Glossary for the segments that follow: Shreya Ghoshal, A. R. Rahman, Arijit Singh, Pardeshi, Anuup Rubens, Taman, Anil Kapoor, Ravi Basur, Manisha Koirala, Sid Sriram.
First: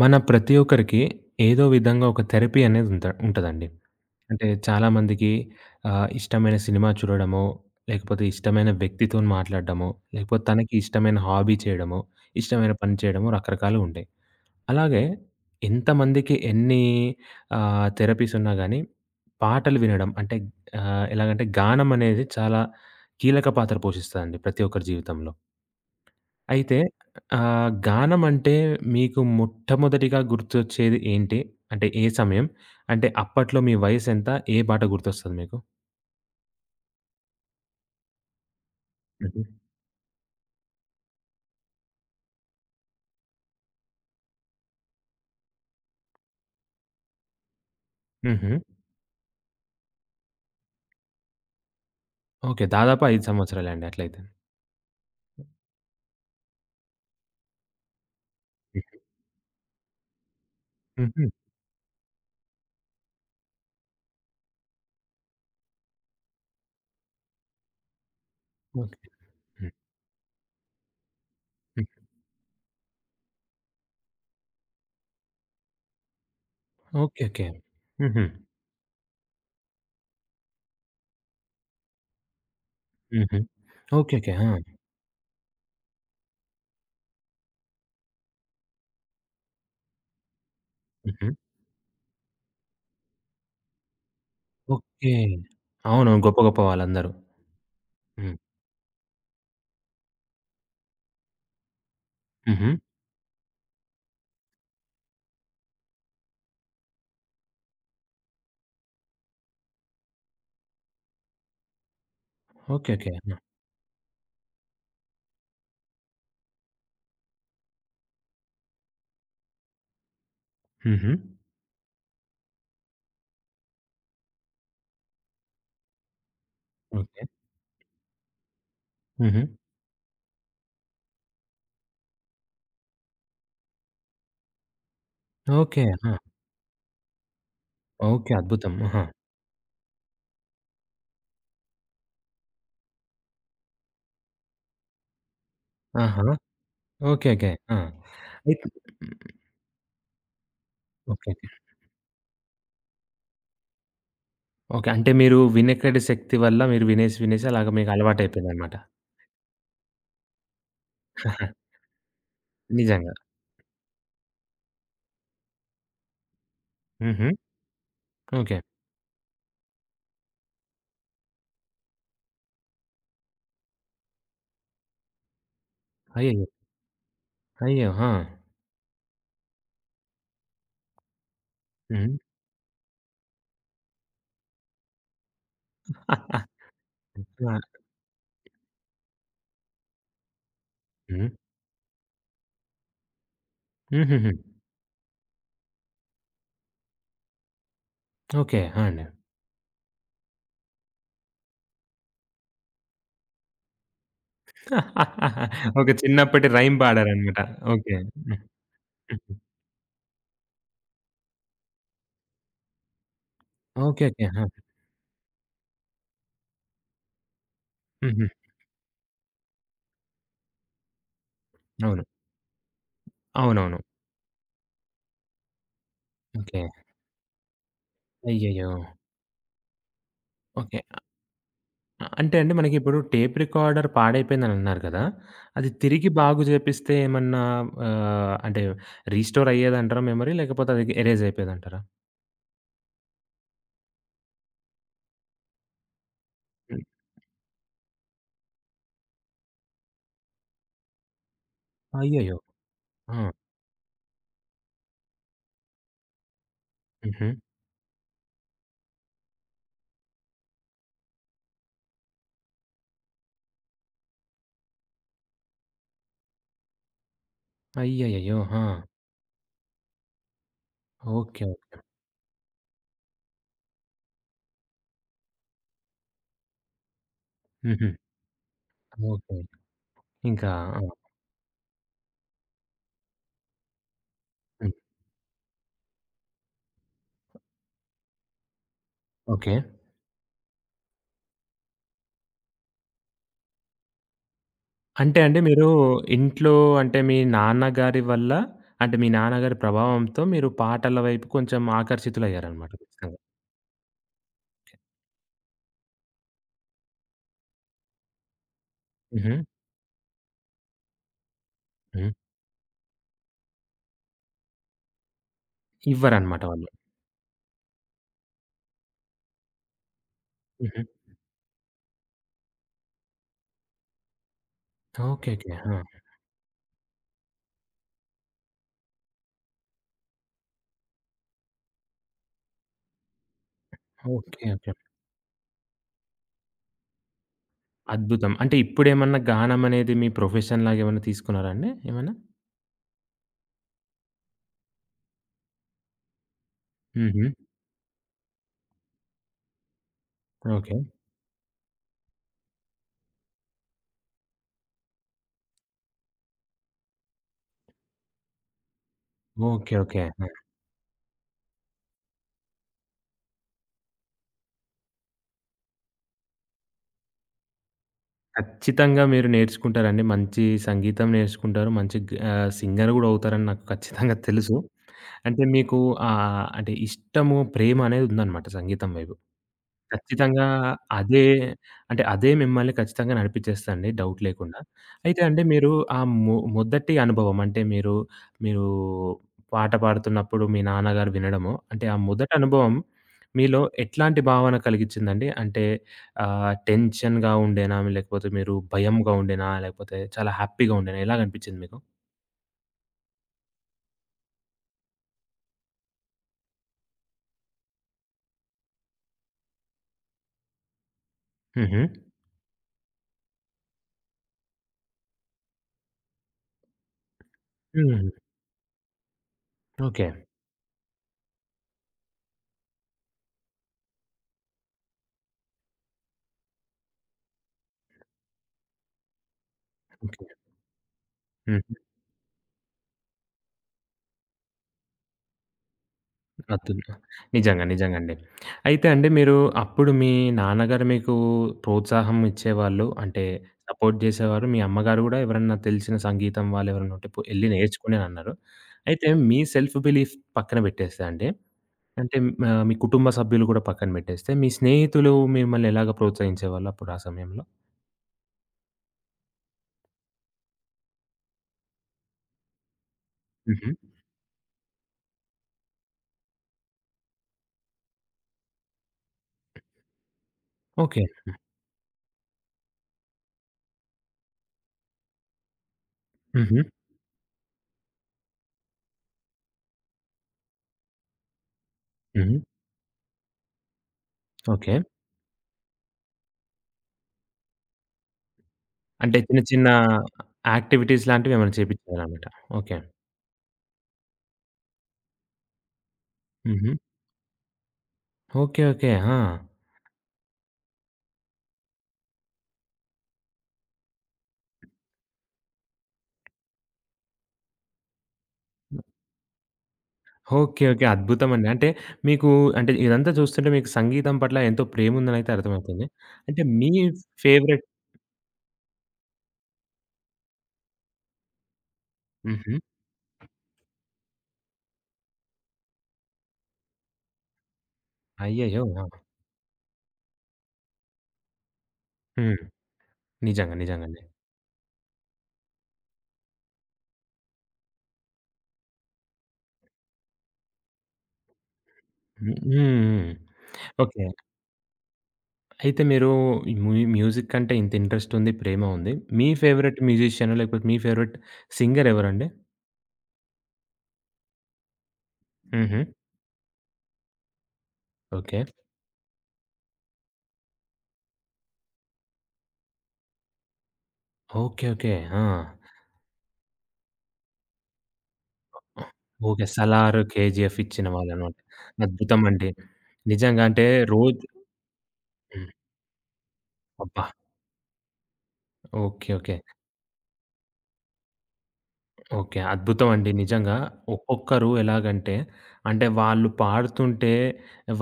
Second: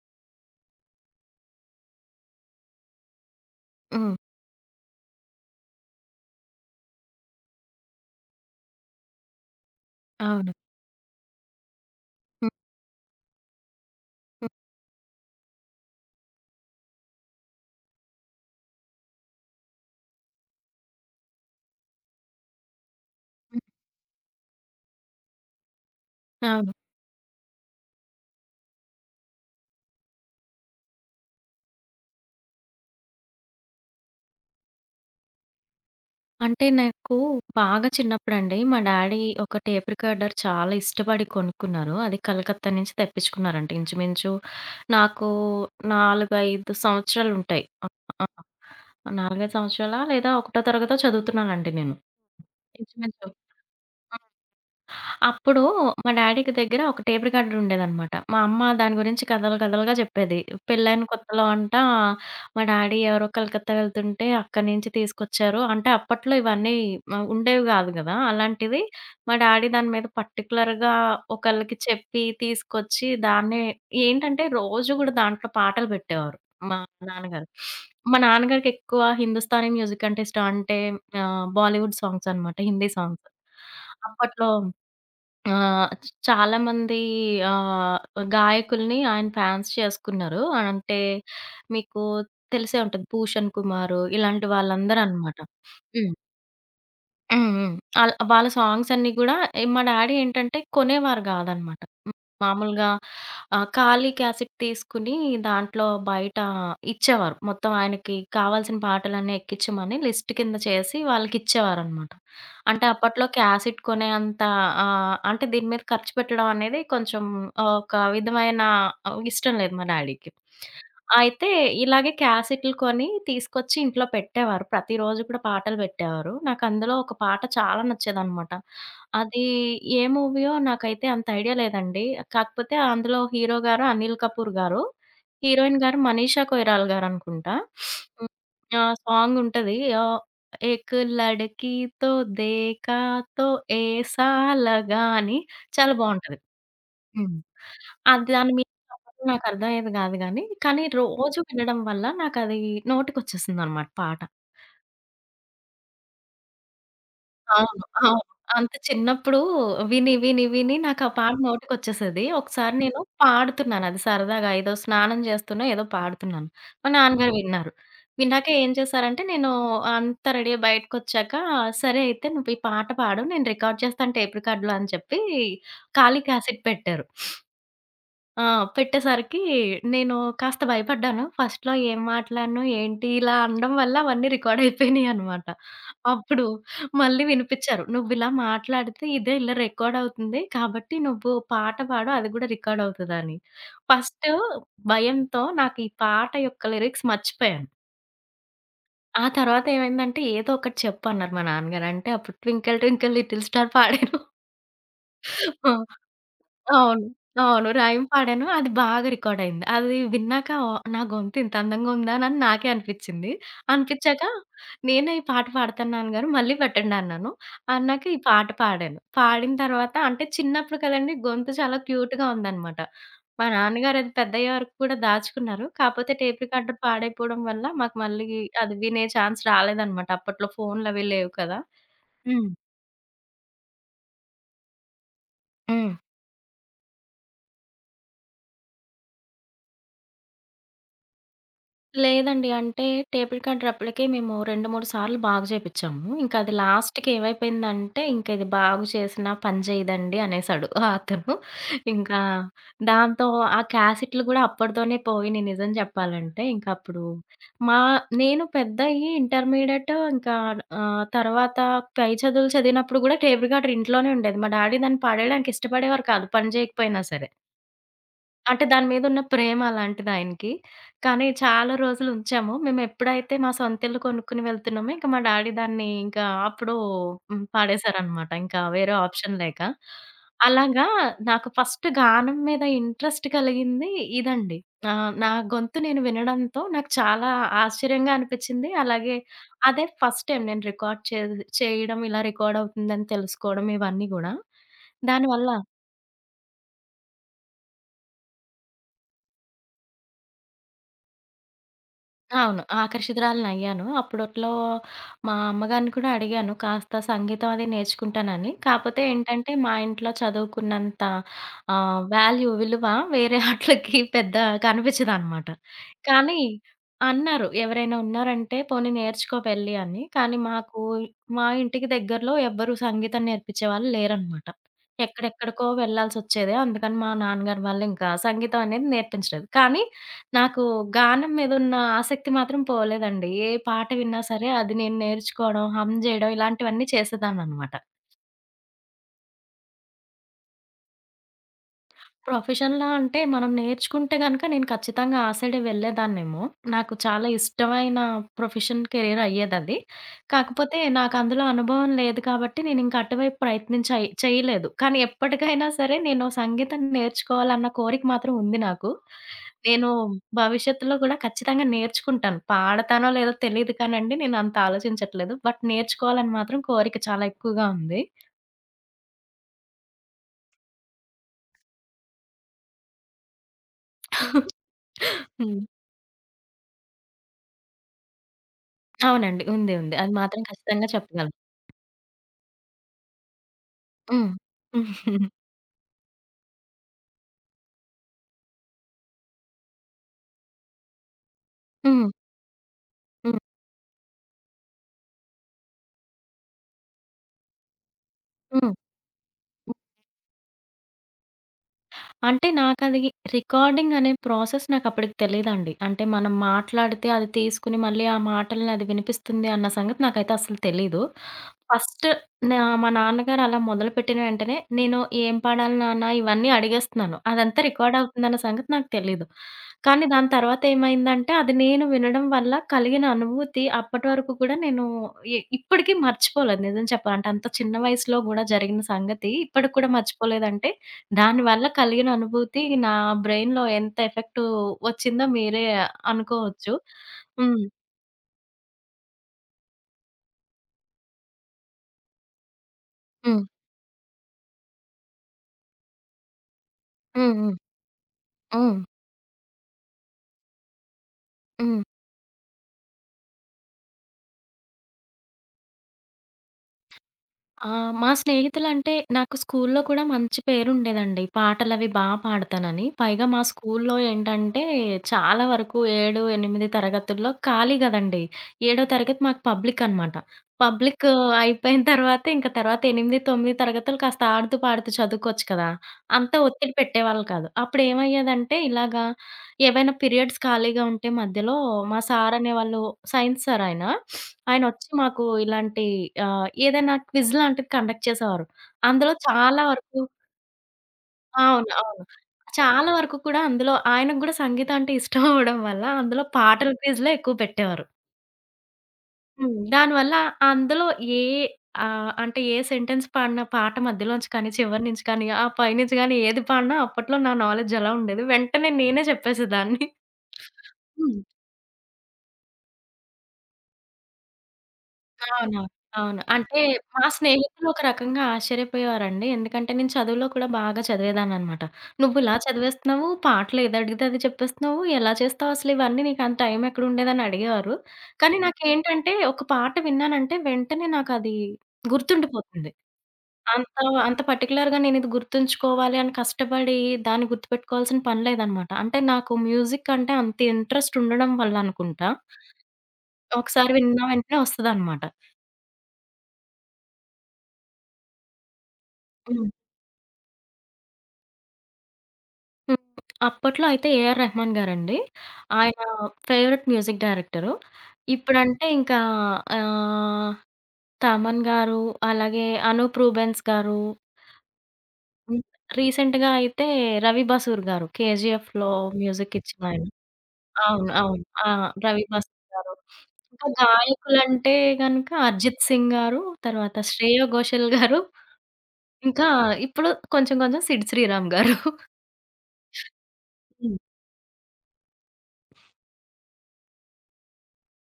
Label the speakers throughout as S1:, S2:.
S1: మన ప్రతి ఒక్కరికి ఏదో విధంగా ఒక థెరపీ అనేది ఉంటదండి.
S2: హ్మ్.
S1: అంటే చాలామందికి ఇష్టమైన సినిమా చూడడమో, లేకపోతే ఇష్టమైన వ్యక్తితోని మాట్లాడడమో, లేకపోతే
S2: అవును.
S1: తనకి ఇష్టమైన హాబీ చేయడమో,
S2: హ్మ్.
S1: ఇష్టమైన పని చేయడమో రకరకాలుగా ఉంటాయి. అలాగే ఎంతమందికి ఎన్ని థెరపీస్ ఉన్నా గానీ, పాటలు వినడం అంటే ఎలాగంటే గానం అనేది చాలా కీలక పాత్ర పోషిస్తదండి ప్రతి ఒక్కరి జీవితంలో.
S2: అవును.
S1: అయితే గానమంటే మీకు మొట్టమొదటిగా గుర్తొచ్చేది ఏంటి? అంటే ఏ సమయం? అంటే అప్పట్లో మీ వయసెంత? ఏ పాట గుర్తొస్తది మీకు?
S2: అంటే నాకు బాగా చిన్నప్పుడండి మా డ్యాడీ
S1: హుహు.
S2: ఒక టేప్ రికార్డర్ చాలా ఇష్టపడి కొనుక్కున్నారు. అది కలకత్తా నుంచి తెప్పించుకున్నారంట. ఇంచుమించు నాకు 4, 5 సంవత్సరాలుంటాయి. ఆ! ఆ!
S1: హుహు.
S2: 4, 5 సంవత్సరాలా లేదా ఒకటో తరగతో చదువుతున్నానండి నేను.
S1: ఓకే. దాదాపు 5
S2: ఇంచుమించు.
S1: సంవత్సరాలండి అట్లయితే.
S2: అప్పుడు మా డ్యాడీకి దగ్గర ఒక టేప్ రికార్డర్ ఉండేదనమాట. మా అమ్మ దాని గురించి కథలు కథలుగా చెప్పేది. పెళ్ళైన
S1: హుహు.
S2: కొత్తలో అంట మా డ్యాడీ ఎవరో కలకత్తా వెళ్తుంటే అక్కడి నుంచి తీసుకొచ్చారు. అంటే అప్పట్లో ఇవన్నీ ఉండేవి గాదు గదా! అలాంటిది
S1: ఓకే.
S2: మా డ్యాడీ
S1: హ్మ్.
S2: దాని మీద పర్టిక్యులర్‌గా ఒకళ్ళకి
S1: హ్మ్.
S2: చెప్పి తీసుకొచ్చి దాన్నే ఏంటంటే రోజు గూడా దాంట్లో పాటలు బెట్టేవారు మా
S1: ఓకే. ఓకే.
S2: నాన్నగారు. మా
S1: హుహు.
S2: నాన్నగారికి ఎక్కువ హిందుస్థానీ మ్యూజిక్ అంటే ఇష్టం. అంటే బాలీవుడ్ సాంగ్స్ అనమాట. హిందీ సాంగ్స్.
S1: హుహు. ఓకే. ఓకే.
S2: అప్పట్లో
S1: ఆ!
S2: ఆ! చ్ చాలామంది ఆహ్, గాయకుల్ని ఆయన ఫాన్స్ చేసుకున్నారు. అంటే
S1: హుహు.
S2: మీకు తెలిసే ఉంటది 'భూషణ్ కుమారు' ఇలాంటి వాళ్ళందరూ
S1: ఓకే.
S2: అనమాట. హ్మ్.
S1: అవునవును. గొప్ప గొప్ప వాళ్ళందరూ.
S2: హ్మ్. హ్మ్. ఆళ్
S1: హ్మ్.
S2: వాళ్ళ సాంగ్స్ అన్నీ గూడా మా డాడీ ఏంటంటే కొనేవారు గాదనమాట. హ్మ్.
S1: హుహు.
S2: మామూలుగా ఖాళీ క్యాసెట్ తీసుకుని దాంట్లో బయట ఇచ్చేవారు. మొత్తం ఆయనకి కావాల్సిన పాటలన్నీ ఎక్కిచ్చమని లిస్ట్ కింద చేసి వాళ్ళకిచ్చేవారనమాట. అంటే
S1: ఓకే. ఓకే.
S2: అప్పట్లో
S1: ఆ!
S2: క్యాసెట్ కొనే అంత అంటే దీని మీద ఖర్చు పెట్టడం అనేది కొంచెం ఒక విధమైన ఇష్టం లేదు మా డాడీకి.
S1: హుహు.
S2: అయితే ఇలాగే క్యాసెట్లు కొని తీసుకొచ్చి ఇంట్లో పెట్టేవారు. ప్రతిరోజు కూడా పాటలు పెట్టేవారు. నాకందులో ఒక
S1: ఓకే.
S2: పాట చాలా నచ్చేదనమాట.
S1: హుహు.
S2: అది ఏ మూవీయో నాకైతే అంత ఐడియా లేదండి. కాకపోతే అందులో హీరో గారు 'అనిల్ కపూర్' గారు, హీరోయిన్
S1: ఓకే.
S2: గారు
S1: ఆ!
S2: 'మనీషా కొయిరాలా' గారనుకుంటా. హ్మ్.
S1: ఓకే. అద్భుతం.
S2: ఆ
S1: ఆహా!
S2: సాంగుంటది. ఏక్ లడకీ తో దేఖా తో ఏసా లగా అని చాలా
S1: ఆహా!
S2: బావుంటది.
S1: ఓకే.
S2: హ్మ్.
S1: ఓకే. ఆ!
S2: అది దాని
S1: అయితే
S2: మీనింగ్
S1: హ్మ్.
S2: అప్పట్లో నాకర్థమయ్యేది గాదు గానీ, కానీ
S1: ఓకే.
S2: రోజు
S1: ఓకే.
S2: వినడం వల్ల నాకది నోటికొచ్చేసిందనమాట పాట.
S1: ఓకే. అంటే మీరు వినేకడి శక్తి వల్ల మీరు వినేసి, వినేసి అలాగ
S2: అవును.
S1: మీకు
S2: అవును.
S1: అలవాటయిపోయిందనమాట.
S2: అంత చిన్నప్పుడు విని, విని, విని నాకా పాట
S1: ఆహా!
S2: నోటికొచ్చేసేది. ఒకసారి నేను
S1: నిజంగా.
S2: పాడుతున్నానది సరదాగా ఏదో స్నానం చేస్తూనో ఏదో పాడుతున్నాను. మా
S1: హుహు.
S2: నాన్నగారు విన్నారు. విన్నాక
S1: ఓకే.
S2: ఏం చేశారంటే, నేను అంతా రెడీ అయ్యి బయటకొచ్చాక, "సరే అయితే నువ్వు ఈ పాట పాడు నేను రికార్డ్ చేస్తాను టేప్ రికార్డ్‌లో" అని చెప్పి ఖాళీ
S1: అయ్యయ్యో!
S2: క్యాసెట్ పెట్టారు.
S1: అయ్యో! ఆ!
S2: ఆ! పెట్టేసరికి నేను కాస్త భయపడ్డాను. ఫస్ట్‌లో ఏం
S1: హ్మ్.
S2: మాట్లాడను, ఏంటి ఇలా అనడం వల్ల అవన్నీ రికార్డ్ అయిపోయినాయనమాట. అప్పుడు మళ్ళీ
S1: ఆ!
S2: వినిపిచ్చారు. "నువ్విలా మాట్లాడితే ఇదే ఇలా రికార్డ్ అవుతుంది. కాబట్టి
S1: హ్మ్.
S2: నువ్వు పాట పాడు అది కూడా రికార్డ్ అవుతదని."
S1: హుహుహు.
S2: ఫస్టు భయంతో నాకు ఈ పాట యొక్క లిరిక్స్ మర్చిపోయాను.
S1: ఓకే. ఆ! అండి.
S2: ఆ తర్వాత ఏమైందంటే ఏదో ఒకటి చెప్పు అన్నారు మా నాన్నగారు. అంటే అప్పుడు 'ట్వింకిల్ ట్వింకిల్ లిటిల్ స్టార్' పాడాను.
S1: ఓకే. చిన్నప్పటి రైమ్
S2: అవును.
S1: పాడారనమాట.
S2: అవును.
S1: ఓకే.
S2: రైమ్
S1: హ్మ్.
S2: పాడాను. అది బాగా
S1: హుహు.
S2: రికార్డ్ అయింది. అది విన్నాక నా గొంతు ఇంత అందంగా ఉందా అని నాకే అనిపించింది.
S1: ఓకే. ఓకే.
S2: అనిపించాక
S1: ఆ!
S2: నేనే ఈ పాట పాడుతున్నాను గాని మళ్ళీ పెట్టండి అన్నాను. అన్నాక ఈ
S1: హుహు.
S2: పాట పాడాను. పాడిన తర్వాత అంటే చిన్నప్పుడు కదండీ గొంతు చాలా
S1: అవును.
S2: క్యూట్‌గా ఉందన్నమాట. మా
S1: అవునవును.
S2: నాన్నగారు అది పెద్దయ్యే వరకు కూడా దాచుకున్నారు. కాపోతే టేప్
S1: ఓకే.
S2: రికార్డర్ పాడైపోవడం వల్ల మాకు మళ్ళీ
S1: అయ్యయ్యో!
S2: అది వినే ఛాన్స్ రాలేదన్నమాట. అప్పట్లో
S1: ఓకే.
S2: ఫోన్‌లవి లేవు కదా!
S1: అంటే
S2: హ్మ్.
S1: అండి మనకిప్పుడు టేప్ రికార్డర్ పాడైపోయిందనన్నారు కదా! అది
S2: హ్మ్.
S1: తిరిగి బాగు చేపిస్తే ఏమన్నా అంటే రీస్టోర్ అయ్యేదంటారా మెమరీ? లేకపోతే అది ఎరేజ్ అయిపోయేదంటారా?
S2: లేదండి. అంటే టేబుల్ క్లాత్ డ్రప్పులకి మేము 2, 3 సార్లు బాగు చేపిచ్చాము. ఇంకా అది
S1: హ్మ్.
S2: లాస్ట్‌కి ఏమైపోయిందంటే, ఇంక ఇది బాగు చేసినా పని చేయదండి అనేసాడు ఆ అతను. ఇంకా
S1: అయ్యయ్యో!
S2: దాంతో
S1: ఆ!
S2: ఆ క్యాసెట్లు గూడా అప్పటితోనే పోయినియి నిజం చెప్పాలంటే. ఇంకా అప్పుడు
S1: హుహు.
S2: మా నేను పెద్దయ్యి ఇంటర్మీడియేట్ ఇంకా తర్వాత పై చదువులు చదివినప్పుడు గూడా టేబుల్ క్లాత్ ఇంట్లోనే ఉండేది. మా డాడీ దాన్ని పడేయడానికి ఇష్టపడేవారు కాదు పని చేయకపోయినా సరే.
S1: అయ్యయ్యయ్యో! ఆ!
S2: అంటే దాని మీదున్న ప్రేమ అలాంటిదాయనకి. కానీ
S1: ఓకే.
S2: చాలా రోజులుంచాము. మేమెప్పుడైతే మా సొంతిల్లు కొనుక్కుని వెళ్తున్నామో, ఇంక మా డాడీ దాన్ని ఇంకా అప్పుడు హ్మ్.
S1: హుహు.
S2: పాడేశారనమాట. ఇంకా వేరే
S1: ఓకే.
S2: ఆప్షన్ లేక.
S1: ఇంకా ఆ!
S2: అలాగా నాకు ఫస్ట్ గానం మీద ఇంట్రెస్ట్ కలిగింది ఇదండి.
S1: హ్మ్.
S2: నా గొంతు నేను వినడంతో నాకు చాలా ఆశ్చర్యంగా అనిపిచ్చింది. అలాగే
S1: ఓకే.
S2: అదే ఫస్ట్ టైం నేను రికార్డ్ చేద్ చేయడం, ఇలా రికార్డ్ అవుతుందని తెలుసుకోవడం ఇవన్నీ గూడా.
S1: అంటే అండి
S2: దానివల్ల
S1: మీరు ఇంట్లో అంటే మీ నాన్నగారి వల్ల అంటే మీ నాన్నగారి ప్రభావంతో మీరు పాటల వైపు కొంచెం
S2: అవును.
S1: ఆకర్షితులయ్యారనమాట ఖచ్చితంగా.
S2: ఆకర్షితురాలినయ్యాను. అప్పట్లో మా అమ్మగారిని కూడా అడిగాను కాస్త సంగీతం అది నేర్చుకుంటానని. కాపోతే
S1: హుహు.
S2: ఏంటంటే మా ఇంట్లో చదువుకున్నంత
S1: హ్మ్.
S2: వాల్యూ, విలువ వేరే ఆట్లకి పెద్ద కనిపించదనమాట. కానీ
S1: ఇవ్వరనమాట వాళ్ళు.
S2: అన్నారు ఎవరైనా ఉన్నారంటే పోనీ నేర్చుకో వెళ్లి అని. కానీ మాకు
S1: హుహు.
S2: మా ఇంటికి దగ్గరలో ఎవ్వరు సంగీతం నేర్పించేవాళ్ళు లేరనమాట.
S1: ఓకే. ఓకే.
S2: ఎక్కడెక్కడికో
S1: ఆ!
S2: వెళ్ళాల్సొచ్చేది. అందుకని మా నాన్నగారు వాళ్ళు ఇంకా సంగీతం అనేది నేర్పించలేదు. కానీ నాకు గానం మీదున్న ఆసక్తి మాత్రం పోలేదండి. ఏ పాట విన్నా
S1: ఓకే.
S2: సరే
S1: ఓకే.
S2: అది నేను నేర్చుకోవడం, హమ్ జేయడం ఇలాంటివన్నీ చేసేదాన్ననమాట.
S1: అద్భుతం. అంటే ఇప్పుడేమన్నా గానం అనేది మీ ప్రొఫెషన్ లాగా ఏమన్నా తీసుకున్నారా అండి ఏమన్నా?
S2: ప్రొఫెషన్‌లా అంటే మనం నేర్చుకుంటే గనక నేను ఖచ్చితంగా ఆ సైడే వెళ్ళేదాన్నేమో. నాకు
S1: హుహు.
S2: చాలా ఇష్టమైన ప్రొఫెషన్ కెరీర్ అయ్యేదది. కాకపోతే
S1: ఓకే.
S2: నాకు అందులో అనుభవం లేదు కాబట్టి నేనింక అటువైపు ప్రయత్నం చేయలేదు. కానీ ఎప్పటికైనా సరే నేను సంగీతం నేర్చుకోవాలన్న కోరిక మాత్రం ఉంది నాకు.
S1: ఓకే.
S2: నేను
S1: ఓకే. ఆ!
S2: భవిష్యత్తులో గూడా ఖచ్చితంగా నేర్చుకుంటాను. పాడతానో లేదో తెలీదు కానండి నేను అంత ఆలోచించట్లేదు. బట్ నేర్చుకోవాలని మాత్రం కోరిక చాలా ఎక్కువగా ఉంది.
S1: ఖచ్చితంగా మీరు నేర్చుకుంటారండి. మంచి సంగీతం నేర్చుకుంటారు. మంచి సింగర్ గూడా అవుతారని నాకు ఖచ్చితంగా తెలుసు. అంటే
S2: హ్మ్.
S1: మీకు అంటే ఇష్టము, ప్రేమ అనేది ఉందన్నమాట సంగీతం వైపు.
S2: అవునండి. ఉంది. ఉంది. అది మాత్రం
S1: ఖచ్చితంగా
S2: ఖచ్చితంగా
S1: అదే
S2: చెప్పగలను.
S1: అంటే అదే మిమ్మల్ని ఖచ్చితంగా నడిపిచ్చేస్తదండి డౌట్
S2: హ్మ్.
S1: లేకుండా. అయితే
S2: హ్మ్.
S1: అండి మీరు ఆ మొదటి అనుభవం అంటే మీరు, మీరు పాట పాడుతున్నప్పుడు మీ నాన్నగారు వినడము, అంటే ఆ
S2: హ్మ్.
S1: మొదటి అనుభవం
S2: హ్మ్.
S1: మీలో ఎట్లాంటి భావన కలిగిచ్చిందండి? అంటే టెన్షన్‌గా ఉండేనా? లేకపోతే మీరు
S2: హ్మ్.
S1: భయంగా ఉండేనా? లేకపోతే చాలా హ్యాపీగా ఉండేనా? ఎలాగనిపిచ్చింది మీకు?
S2: అంటే నాకది రికార్డింగ్ అనే ప్రాసెస్ నాకప్పటికి తెలీదండి. అంటే మనం మాట్లాడితే అది తీసుకుని మళ్ళీ ఆ మాటల్ని అది వినిపిస్తుంది అన్న సంగతి నాకైతే అస్సలు తెలీదు.
S1: హుహు.
S2: ఫస్ట్ నా మా నాన్నగారు అలా మొదలుపెట్టిన వెంటనే నేను ఏం పాడాలి నాన్న ఇవన్నీ అడిగేస్తున్నాను. అదంతా రికార్డ్
S1: హ్మ్.
S2: అవుతుందన్న సంగతి నాకు తెలీదు. కానీ
S1: ఓకే.
S2: దాని తర్వాత ఏమైందంటే అది నేను వినడం వల్ల కలిగిన అనుభూతి అప్పటి వరకు కూడా నేను ఇప్పటికి మర్చిపోలేదు నిజం చెప్పాలంటే. అంత చిన్న వయసులో గూడా జరిగిన సంగతి ఇప్పటికి కూడా
S1: ఓకే.
S2: మర్చిపోలేదంటే
S1: హ్మ్.
S2: దానివల్ల కలిగిన అనుభూతి నా బ్రెయిన్‌లో ఎంత ఎఫెక్టు వచ్చిందో మీరే అనుకోవచ్చు.
S1: అద్దులు.
S2: హ్మ్.
S1: నిజంగా. నిజంగండి. అయితే అండి మీరు అప్పుడు మీ నాన్నగారు మీకు ప్రోత్సాహం ఇచ్చేవాళ్ళు అంటే
S2: హ్మ్.
S1: సపోర్ట్ జేసేవారు. మీ అమ్మగారు గూడా ఎవరన్నా తెలిసిన సంగీతం వాళ్ళెవరన్నా ఉంటే పొ
S2: హ్మ్. హ్మ్.
S1: ఎళ్లి
S2: హ్మ్.
S1: నేర్చుకోండి అనన్నారు.
S2: హ్మ్.
S1: అయితే మీ సెల్ఫ్ బిలీఫ్ పక్కన బెట్టేస్తే అండి
S2: హ్మ్.
S1: అంటే మీ కుటుంబ సభ్యులు గూడా పక్కన బెట్టేస్తే మీ స్నేహితులు మిమ్మల్ని ఎలాగా ప్రోత్సహించేవాళ్ళు అప్పుడు ఆ సమయంలో?
S2: ఆ! మా స్నేహితులంటే నాకు స్కూల్లో కూడా మంచి పేరుండేదండి. పాటలవి బా పాడతానని. పైగా మా
S1: హుహు.
S2: స్కూల్లో ఏంటంటే చాలా వరకు 7, 8 తరగతుల్లో ఖాళీ గదండీ. ఏడో తరగతి మాకు పబ్లిక్ అనమాట.
S1: ఓకే.
S2: పబ్లిక్ అయిపోయిన తర్వాత ఇంక తర్వాత 8, 9 తరగతులు కాస్త ఆడుతూ పాడుతూ చదువుకోవచ్చు కదా! అంత
S1: హుహు.
S2: ఒత్తిడి పెట్టేవాళ్ళు కాదు. అప్పుడేమయ్యేదంటే ఇలాగా ఏవైనా పీరియడ్స్ ఖాళీగా ఉంటే మధ్యలో మా సార్
S1: హుహు.
S2: అనేవాళ్ళు సైన్స్ సార్ ఆయన.
S1: ఓకే.
S2: ఆయనొచ్చి మాకు ఇలాంటి ఏదైనా క్విజ్ లాంటిది కండక్ట్ చేసేవారు. అందులో
S1: అంటే చిన్న
S2: చాలా
S1: చిన్న
S2: వరకు
S1: యాక్టివిటీస్ లాంటివేమైనా
S2: అవును. అవును.
S1: చేపిచ్చేవారనమాట. ఓకే.
S2: చాలా వరకు కూడా అందులో ఆయనకు గూడా సంగీతం అంటే ఇష్టం అవ్వడం వల్ల అందులో పాటల
S1: హుహు.
S2: క్విజ్‌లే ఎక్కువ పెట్టేవారు.
S1: ఓకే. ఓకే. ఆ!
S2: హ్మ్. దానివల్ల అందులో ఏ అంటే ఏ సెంటెన్స్ పాడినా పాట మధ్యలోంచి కానీ, చివరి నుంచి కానీ, ఆ పైనుంచి గానీ ఏది పాడినా అప్పట్లో నా నాలెడ్జ్ ఎలా ఉండేది. వెంటనే నేనే చెప్పేసేదాన్ని.
S1: ఓకే. ఓకే.
S2: హ్మ్.
S1: అద్భుతమండి. అంటే మీకు అంటే ఇదంతా చూస్తుంటే మీకు సంగీతం పట్ల ఎంతో ప్రేముందనైతే
S2: అవును.
S1: అర్థమవుతుంది.
S2: అవును.
S1: అంటే
S2: అంటే
S1: మీ
S2: మా
S1: ఫేవరెట్
S2: స్నేహితులు ఒక రకంగా ఆశ్చర్యపోయేవారండి. ఎందుకంటే నేను చదువులో కూడా బాగా చదివేదాన్ననమాట. "నువ్విలా
S1: హుహు.
S2: చదివేస్తున్నావు, పాటలో ఏదడిగితే అది చెప్పేస్తున్నావు. ఎలా చేస్తావసలు ఇవన్నీ? నీకంత టైం ఎక్కడుండేదని" అడిగేవారు. కానీ
S1: అయ్యయ్యో! ఆ!
S2: నాకేంటంటే ఒక పాట విన్నానంటే వెంటనే నాకది
S1: హ్మ్.
S2: గుర్తుండిపోతుంది.
S1: నిజంగా.
S2: అంత
S1: నిజంగండి.
S2: అంత పర్టిక్యులర్‌గా నేనిది గుర్తుంచుకోవాలి అని కష్టపడి దాన్ని గుర్తుపెట్టుకోవాల్సిన పని లేదనమాట. అంటే నాకు మ్యూజిక్ అంటే అంత ఇంట్రెస్ట్ ఉండడం వల్ల అనుకుంటా.
S1: హ్మ్. హ్మ్.
S2: ఒకసారి విన్న
S1: ఓకే.
S2: వెంటనే వస్తదనమాట.
S1: అయితే మీరు ఈ మ్యూజిక్ అంటే ఇంత ఇంట్రెస్ట్ ఉంది, ప్రేమ ఉంది. మీ
S2: హ్మ్.
S1: ఫేవరెట్ మ్యూజిషియన్ లేకపోతే మీ ఫేవరెట్ సింగర్ ఎవరండి?
S2: హ్మ్. అప్పట్లో అయితే 'ఏఆర్ రెహమాన్' గారండి.
S1: హుహు.
S2: ఆయన ఫేవరెట్ మ్యూజిక్ డైరెక్టరు.
S1: ఓకే.
S2: ఇప్పుడంటే ఇంకా ఆహ్, 'తమన్' గారు, అలాగే అనూప్ రూబెన్స్ గారు,
S1: ఓకే. ఓకే. ఆ!
S2: హ్మ్. రీసెంట్‌గా అయితే 'రవి బసూర్' గారు 'కేజీఎఫ్‌లో' మ్యూజిక్
S1: ఓకే.
S2: ఇచ్చిన ఆయన.
S1: 'సలార్', 'కేజీఎఫ్' ఇచ్చిన
S2: అవును. అవును.
S1: వాళ్ళనమాట.
S2: ఆ! 'రవి బసూర్'
S1: అద్భుతమండి.
S2: గారు.
S1: నిజంగా
S2: ఇంకా
S1: అంటే రోజు
S2: గాయకులంటే గనక
S1: హ్మ్.
S2: 'అర్జిత్ సింగ్' గారు, తర్వాత
S1: అబ్బా!
S2: 'శ్రేయ ఘోషల్' గారు,
S1: ఓకే.
S2: ఇంకా
S1: ఓకే.
S2: ఇప్పుడు కొంచెం కొంచెం 'సిద్ శ్రీరామ్' గారు.
S1: ఓకే. అద్భుతం అండి. నిజంగా
S2: హ్మ్.
S1: ఒక్కొక్కరు ఎలాగంటే, అంటే వాళ్ళు పాడుతుంటే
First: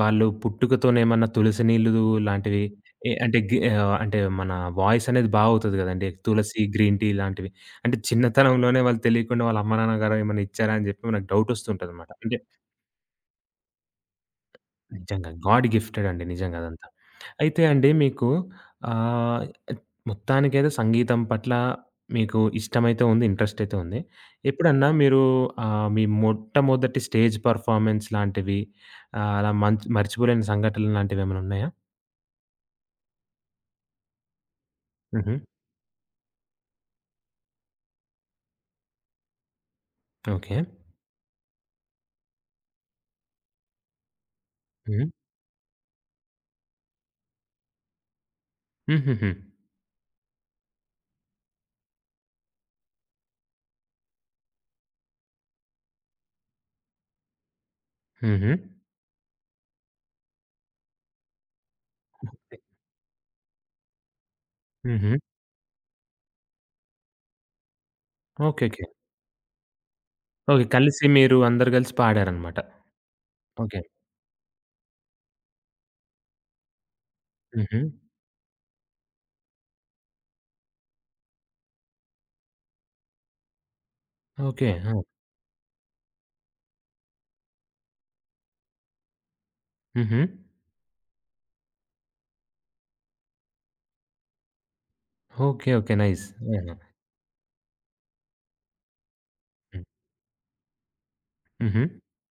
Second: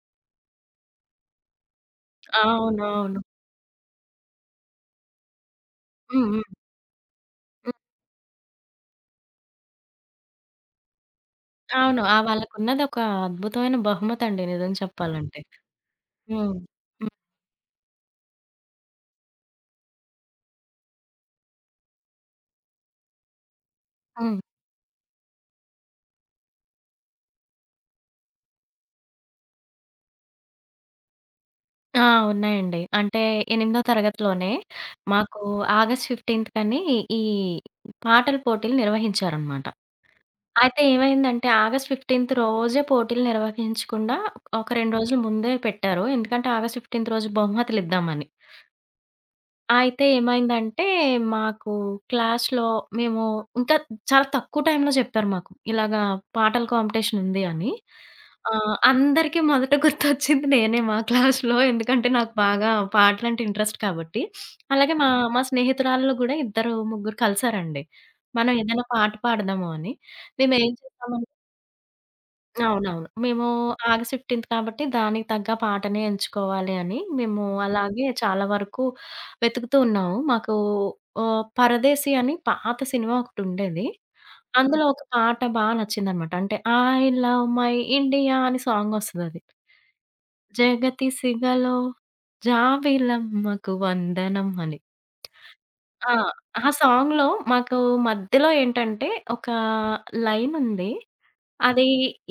S1: వాళ్ళు పుట్టుకతోనేమన్నా తులసి నీళ్ళు లాంటివి ఎ
S2: అవునవును.
S1: అంటే గి ఆహ్, అంటే మన వాయిస్ అనేది బావుతది గదండీ.
S2: హ్మ్. హ్మ్.
S1: తులసి, గ్రీన్ టీ లాంటివి. అంటే చిన్నతనంలోనే వాళ్ళు తెలియకుండా వాళ్ళ అమ్మ, నాన్నగారు ఏమన్నా ఇచ్చారా అని జెప్పి మనకు డౌట్
S2: అవును.
S1: వస్తుంటదనమాట.
S2: ఆ!
S1: అంటే
S2: వాళ్ళకున్నదొక అద్భుతమైన బహుమతండి నిజం హ్మ్.
S1: నిజంగా.
S2: చెప్పాలంటే.
S1: గాడ్ గిఫ్టెడ్ అండి
S2: హ్మ్.
S1: నిజంగా అదంతా.
S2: హ్మ్.
S1: అయితే అండి మీకు ఆహ్, మొత్తానికైతే సంగీతం పట్ల మీకు ఇష్టమైతే ఉంది. ఇంట్రెస్ట్ అయితే ఉంది.
S2: హ్మ్.
S1: ఎప్పుడన్నా మీరు మీ మొట్టమొదటి స్టేజ్ పెర్ఫార్మన్స్ లాంటివి అలా మంచ్ మర్చిపోలేని సంఘటనలు లాంటివేమైనా ఉన్నాయా?
S2: ఆ! ఉన్నాయండి. అంటే ఎనిమిదో తరగతిలోనే
S1: హుహు.
S2: మాకు ఆగస్ట్ 15 కని ఈ పాటల పోటీలు నిర్వహించారనమాట.
S1: ఓకే.
S2: అయితే ఏమైందంటే ఆగస్ట్ 15 రోజే పోటీలు నిర్వహించకుండా ఒక 2
S1: హ్మ్.
S2: రోజులు ముందే పెట్టారు. ఎందుకంటే ఆగస్ట్ 15 రోజు బహుమతులిద్దామని.
S1: హుహుహు.
S2: అయితే ఏమైందంటే, మాకు క్లాస్‌లో మేము ఇంకా చాలా తక్కువ టైంలో చెప్పారు మాకు. ఇలాగా పాటల కాంపిటీషన్ ఉంది అని.
S1: హుహు.
S2: అందరికీ మొదట గుర్తొచ్చింది నేనే మా క్లాస్‌లో. ఎందుకంటే, నాకు బాగా పాటలంటే ఇంట్రెస్ట్ కాబట్టి. అలాగే మా
S1: హుహు.
S2: మా స్నేహితురాల్లో గూడా ఇద్దరు, ముగ్గురు కలిసారండి. మనం
S1: ఓకే. ఓకే.
S2: ఏదైనా పాట పాడదాము అని.
S1: ఓకే.
S2: మేమేం
S1: కలిసి
S2: చేసామం
S1: మీరు అందరూ కలిసి పాడారనమాట.
S2: అవునవును. మేము
S1: ఓకే.
S2: ఆగస్ట్ 15 కాబట్టి దానికి తగ్గ పాటనే ఎంచుకోవాలి అని మేము
S1: హుహు.
S2: అలాగే చాలా వరకు వెతుకుతూ ఉన్నాము. మాకు 'పరదేశి' అని పాత సినిమా ఒకటుండేది.
S1: ఓకే.
S2: అందులో
S1: ఆ!
S2: ఒక పాట బా నచ్చిందనమాట. అంటే 'ఐ లవ్ మై ఇండియా' అని సాంగొస్తదది.
S1: హుహు.
S2: జగతి సిగలో జాబిలమ్మకు వందనం అని.
S1: ఓకే. ఓకే.
S2: ఆ!
S1: నైస్.
S2: ఆ
S1: యాహ్!
S2: సాంగ్‌లో మాకు మధ్యలో ఏంటంటే ఒక
S1: హ్మ్.
S2: లైనుంది
S1: హుహు.
S2: అది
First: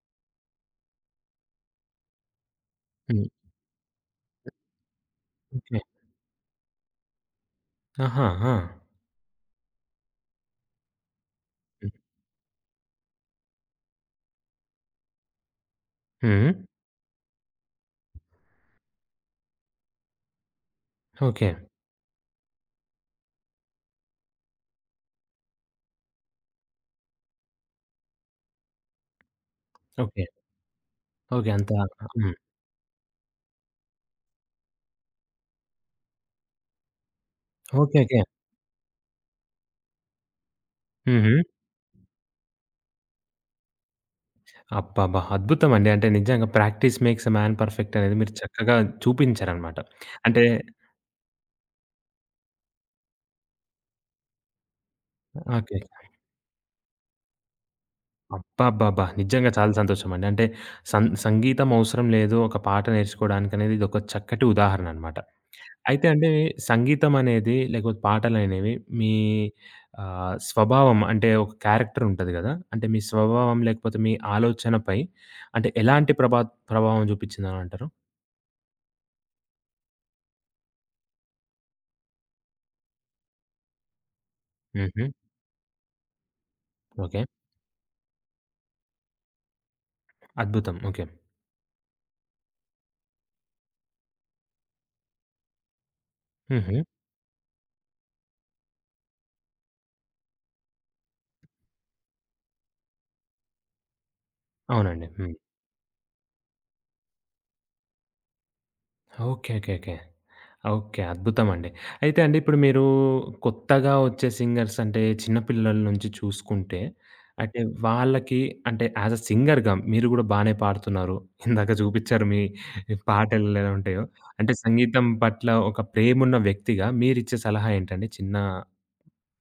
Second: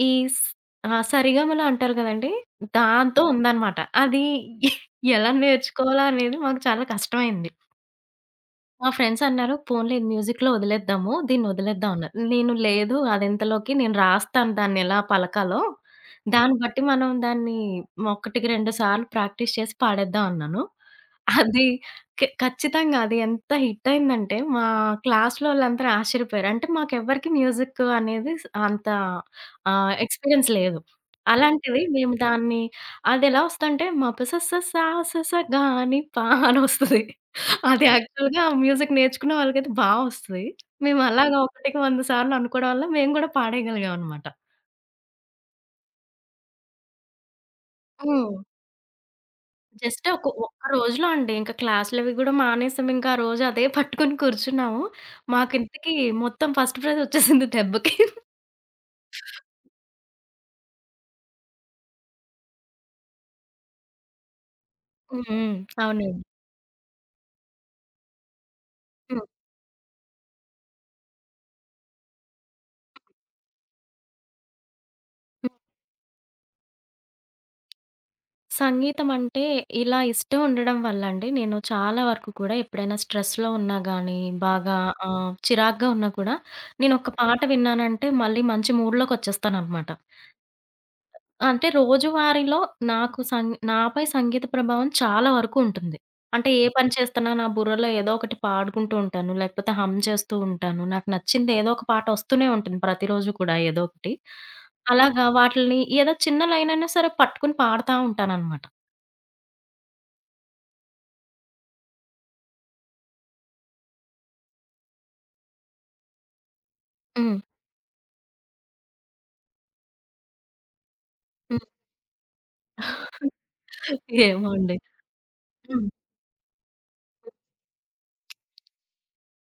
S2: ఈ స్ ఆ! సరిగమలు అంటారు గదండీ! దాంతో
S1: హ్మ్.
S2: అవును. ఉందనమాట. అది ఎలా
S1: ఓకే.
S2: నేర్చుకోవాలా అనేది మాకు చాలా కష్టమైంది.
S1: ఆహా! ఆ!
S2: మా ఫ్రెండ్స్ అన్నారు, "పోన్లే ఇది మ్యూజిక్‌లో వదిలేద్దాము.
S1: హ్మ్.
S2: దీన్నొదిలేద్దాం" అన్నారు. నేను లేదు అదెంతలోకి నేను రాస్తాను దాన్నెలా పలకాలో.
S1: హ్మ్.
S2: దాన్ని బట్టి మనం దాన్ని ఒకటికి 2 సార్లు ప్రాక్టీస్ చేసి పాడేద్దాం అన్నాను.
S1: ఓకే.
S2: అది ఖచ్చితంగా అది ఎంత హిట్ అయిందంటే మా క్లాస్‌లో వాళ్ళందరూ ఆశ్చర్యపోయారు. అంటే మాకెవ్వరికీ మ్యూజిక్ అనేది అంత
S1: ఓకే.
S2: ఎక్స్‌పీరియన్స్ లేదు.
S1: ఓకే. అంతా
S2: అలాంటిది మేము
S1: హ్మ్.
S2: దాన్ని అదెలా వస్తదంటే మపసస సాసస గాని పా అనొస్తది. అది
S1: ఓకే. ఓకే.
S2: యాక్చువల్‌గా మ్యూజిక్ నేర్చుకున్న వాళ్ళకైతే బా వస్తది. మేము
S1: హుహు.
S2: అలాగా ఒకటికి 100 సార్లు అనుకోవడం వల్ల మేము గూడా పాడేయగలిగామనమాట.
S1: అబ్బబ్బా! అద్భుతమండి. అంటే నిజంగా practice makes a man perfect అనేది మీరు
S2: హ్మ్.
S1: చక్కగా చూపించారనమాట.
S2: జస్ట్ ఒక
S1: అంటే
S2: ఒక్క రోజులో అండి. ఇంకా క్లాసులవి గూడా మానేసాం. ఇంకా ఆ రోజు అదే పట్టుకొని కూర్చున్నాము.
S1: ఓకే.
S2: మాకింతకి మొత్తం ఫస్ట్ ప్రైజ్ వచ్చేసింది దెబ్బకి.
S1: అబ్బబ్బబ్బా! నిజంగా చాలా సంతోషమండి. అంటే సంగీతం అవసరం లేదు ఒక పాట నేర్చుకోవడానికనేది ఇదొక చక్కటి ఉదాహరణ అనమాట.
S2: హ్మ్. హ్మ్.
S1: అయితే
S2: అవునండి.
S1: అండి సంగీతం అనేది లేకపోతే పాటలనేవి మీ
S2: హ్మ్.
S1: స్వభావం అంటే ఒక క్యారెక్టర్ ఉంటది గదా! అంటే మీ స్వభావం లేకపోతే మీ ఆలోచనపై అంటే ఎలాంటి ప్రభావం చూపించిందని అంటారు?
S2: సంగీతం అంటే ఇలా ఇష్టం ఉండడం వల్లండి నేను చాలా వరకు కూడా ఎప్పుడైనా స్ట్రెస్‌లో ఉన్నా గానీ, బాగా
S1: హుహు.
S2: చిరాకుగా ఉన్నా కూడా నేనొక
S1: ఓకే.
S2: పాట విన్నానంటే మళ్ళీ మంచి మూడ్‌లోకొచ్చేస్తాననమాట.
S1: అద్భుతం. ఓకే.
S2: అంటే రోజువారీలో నాకు సం నాపై సంగీత ప్రభావం చాలా వరకు ఉంటుంది. అంటే ఏ
S1: హుహు.
S2: పని చేస్తున్నా నా బుర్రలో ఏదో ఒకటి పాడుకుంటూ ఉంటాను. లేకపోతే హమ్ చేస్తూ ఉంటాను. నాకు నచ్చింది ఏదో ఒక పాట వస్తూనే ఉంటుంది ప్రతిరోజు కూడా ఏదో ఒకటి.
S1: అవునండి.
S2: అలాగా
S1: హ్మ్.
S2: వాటిల్ని ఏదో చిన్న లైన్ అయినా సరే పట్టుకొని పాడుతా ఉంటాననమాట.
S1: ఓకే. ఓకే. ఓకే. ఓకే. అద్భుతమండి. అయితే అండి ఇప్పుడు మీరు కొత్తగా వచ్చే సింగర్స్ అంటే చిన్న పిల్లల నుంచి చూసుకుంటే,
S2: హ్మ్.
S1: అంటే వాళ్ళకి అంటే యాస్ ఎ సింగర్‌గా మీరు గూడా బానే పాడుతున్నారు. ఇందాక చూపిచ్చారు మీ పాటలెలా ఉంటాయో.
S2: ఏమో
S1: అంటే
S2: అండి.
S1: సంగీతం పట్ల ఒక
S2: హ్మ్.
S1: ప్రేమున్న వ్యక్తిగా మీరిచ్చే సలహా ఏంటండి చిన్న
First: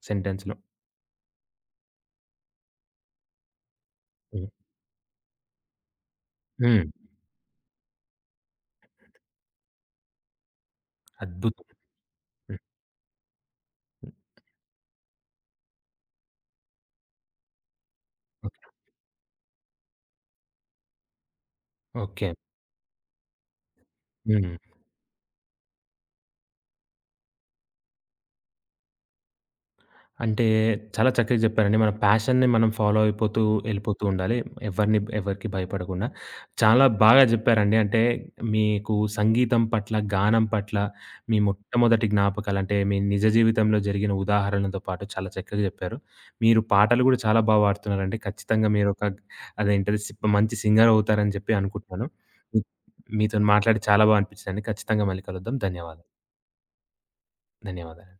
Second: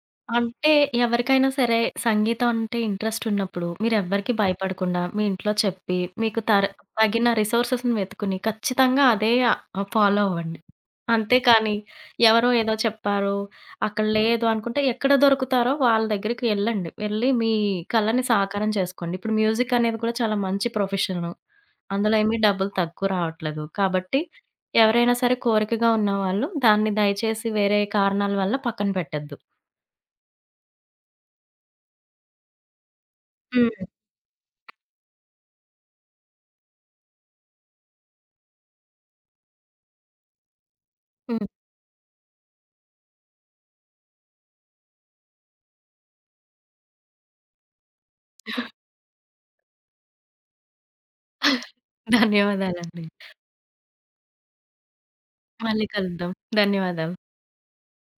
S1: సెంటెన్స్‌లో?
S2: అంటే ఎవరికైనా సరే సంగీతం అంటే ఇంట్రెస్ట్ ఉన్నప్పుడు మీరెవ్వరికీ
S1: హ్మ్.
S2: భయపడకుండా మీ ఇంట్లో చెప్పి మీకు
S1: హ్మ్.
S2: తగిన రిసోర్సెస్‌ని వెతుకుని ఖచ్చితంగా అదే ఫాలో అవ్వండి.
S1: అద్భుతం.
S2: అంతేకాని ఎవరో
S1: హ్మ్.
S2: ఏదో చెప్పారు, అక్కడ
S1: హ్మ్.
S2: లేదు అనుకుంటే ఎక్కడ దొరుకుతారో వాళ్ళ దగ్గరికి వెళ్ళండి. వెళ్ళి మీ కలని
S1: ఓకే.
S2: సాకారం చేసుకోండి. ఇప్పుడు మ్యూజిక్ అనేది కూడా చాలా మంచి ప్రొఫెషను. అందులో
S1: ఓకే.
S2: ఏమి డబ్బులు తక్కువ రావట్లేదు. కాబట్టి
S1: హ్మ్.
S2: ఎవరైనా సరే కోరికగా ఉన్నవాళ్ళు దాన్ని దయచేసి వేరే కారణాల వల్ల పక్కన పెట్టొద్దు.
S1: అంటే చాలా చక్కగా చెప్పారండి. మన ప్యాషన్‌ని మనం ఫాలో అయిపోతూ
S2: హ్మ్.
S1: ఎళ్ళిపోతూ ఉండాలి. ఎవరిని ఎవరికీ భయపడకుండా. చాలా బాగా చెప్పారండి. అంటే మీకు సంగీతం పట్ల, గానం పట్ల మీ
S2: హ్మ్.
S1: మొట్టమొదటి జ్ఞాపకాలు అంటే మీ నిజ జీవితంలో జరిగిన ఉదాహరణలతో పాటు చాలా చక్కగా చెప్పారు. మీరు పాటలు కూడా చాలా బా పాడుతున్నారండి. ఖచ్చితంగా మీరొక అదేంటది సి మంచి సింగర్ అవుతారని చెప్పి అనుకుంటున్నాను. మీ
S2: ధన్యవాదాలండి.
S1: మీతోని మాట్లాడి చాలా బా అనిపించిందండి. ఖచ్చితంగా మళ్ళీ కలుద్దాం.
S2: మళ్ళీ
S1: ధన్యవాదాలు.
S2: కలుద్దాం. ధన్యవాదాలు.
S1: ధన్యవాదాలు.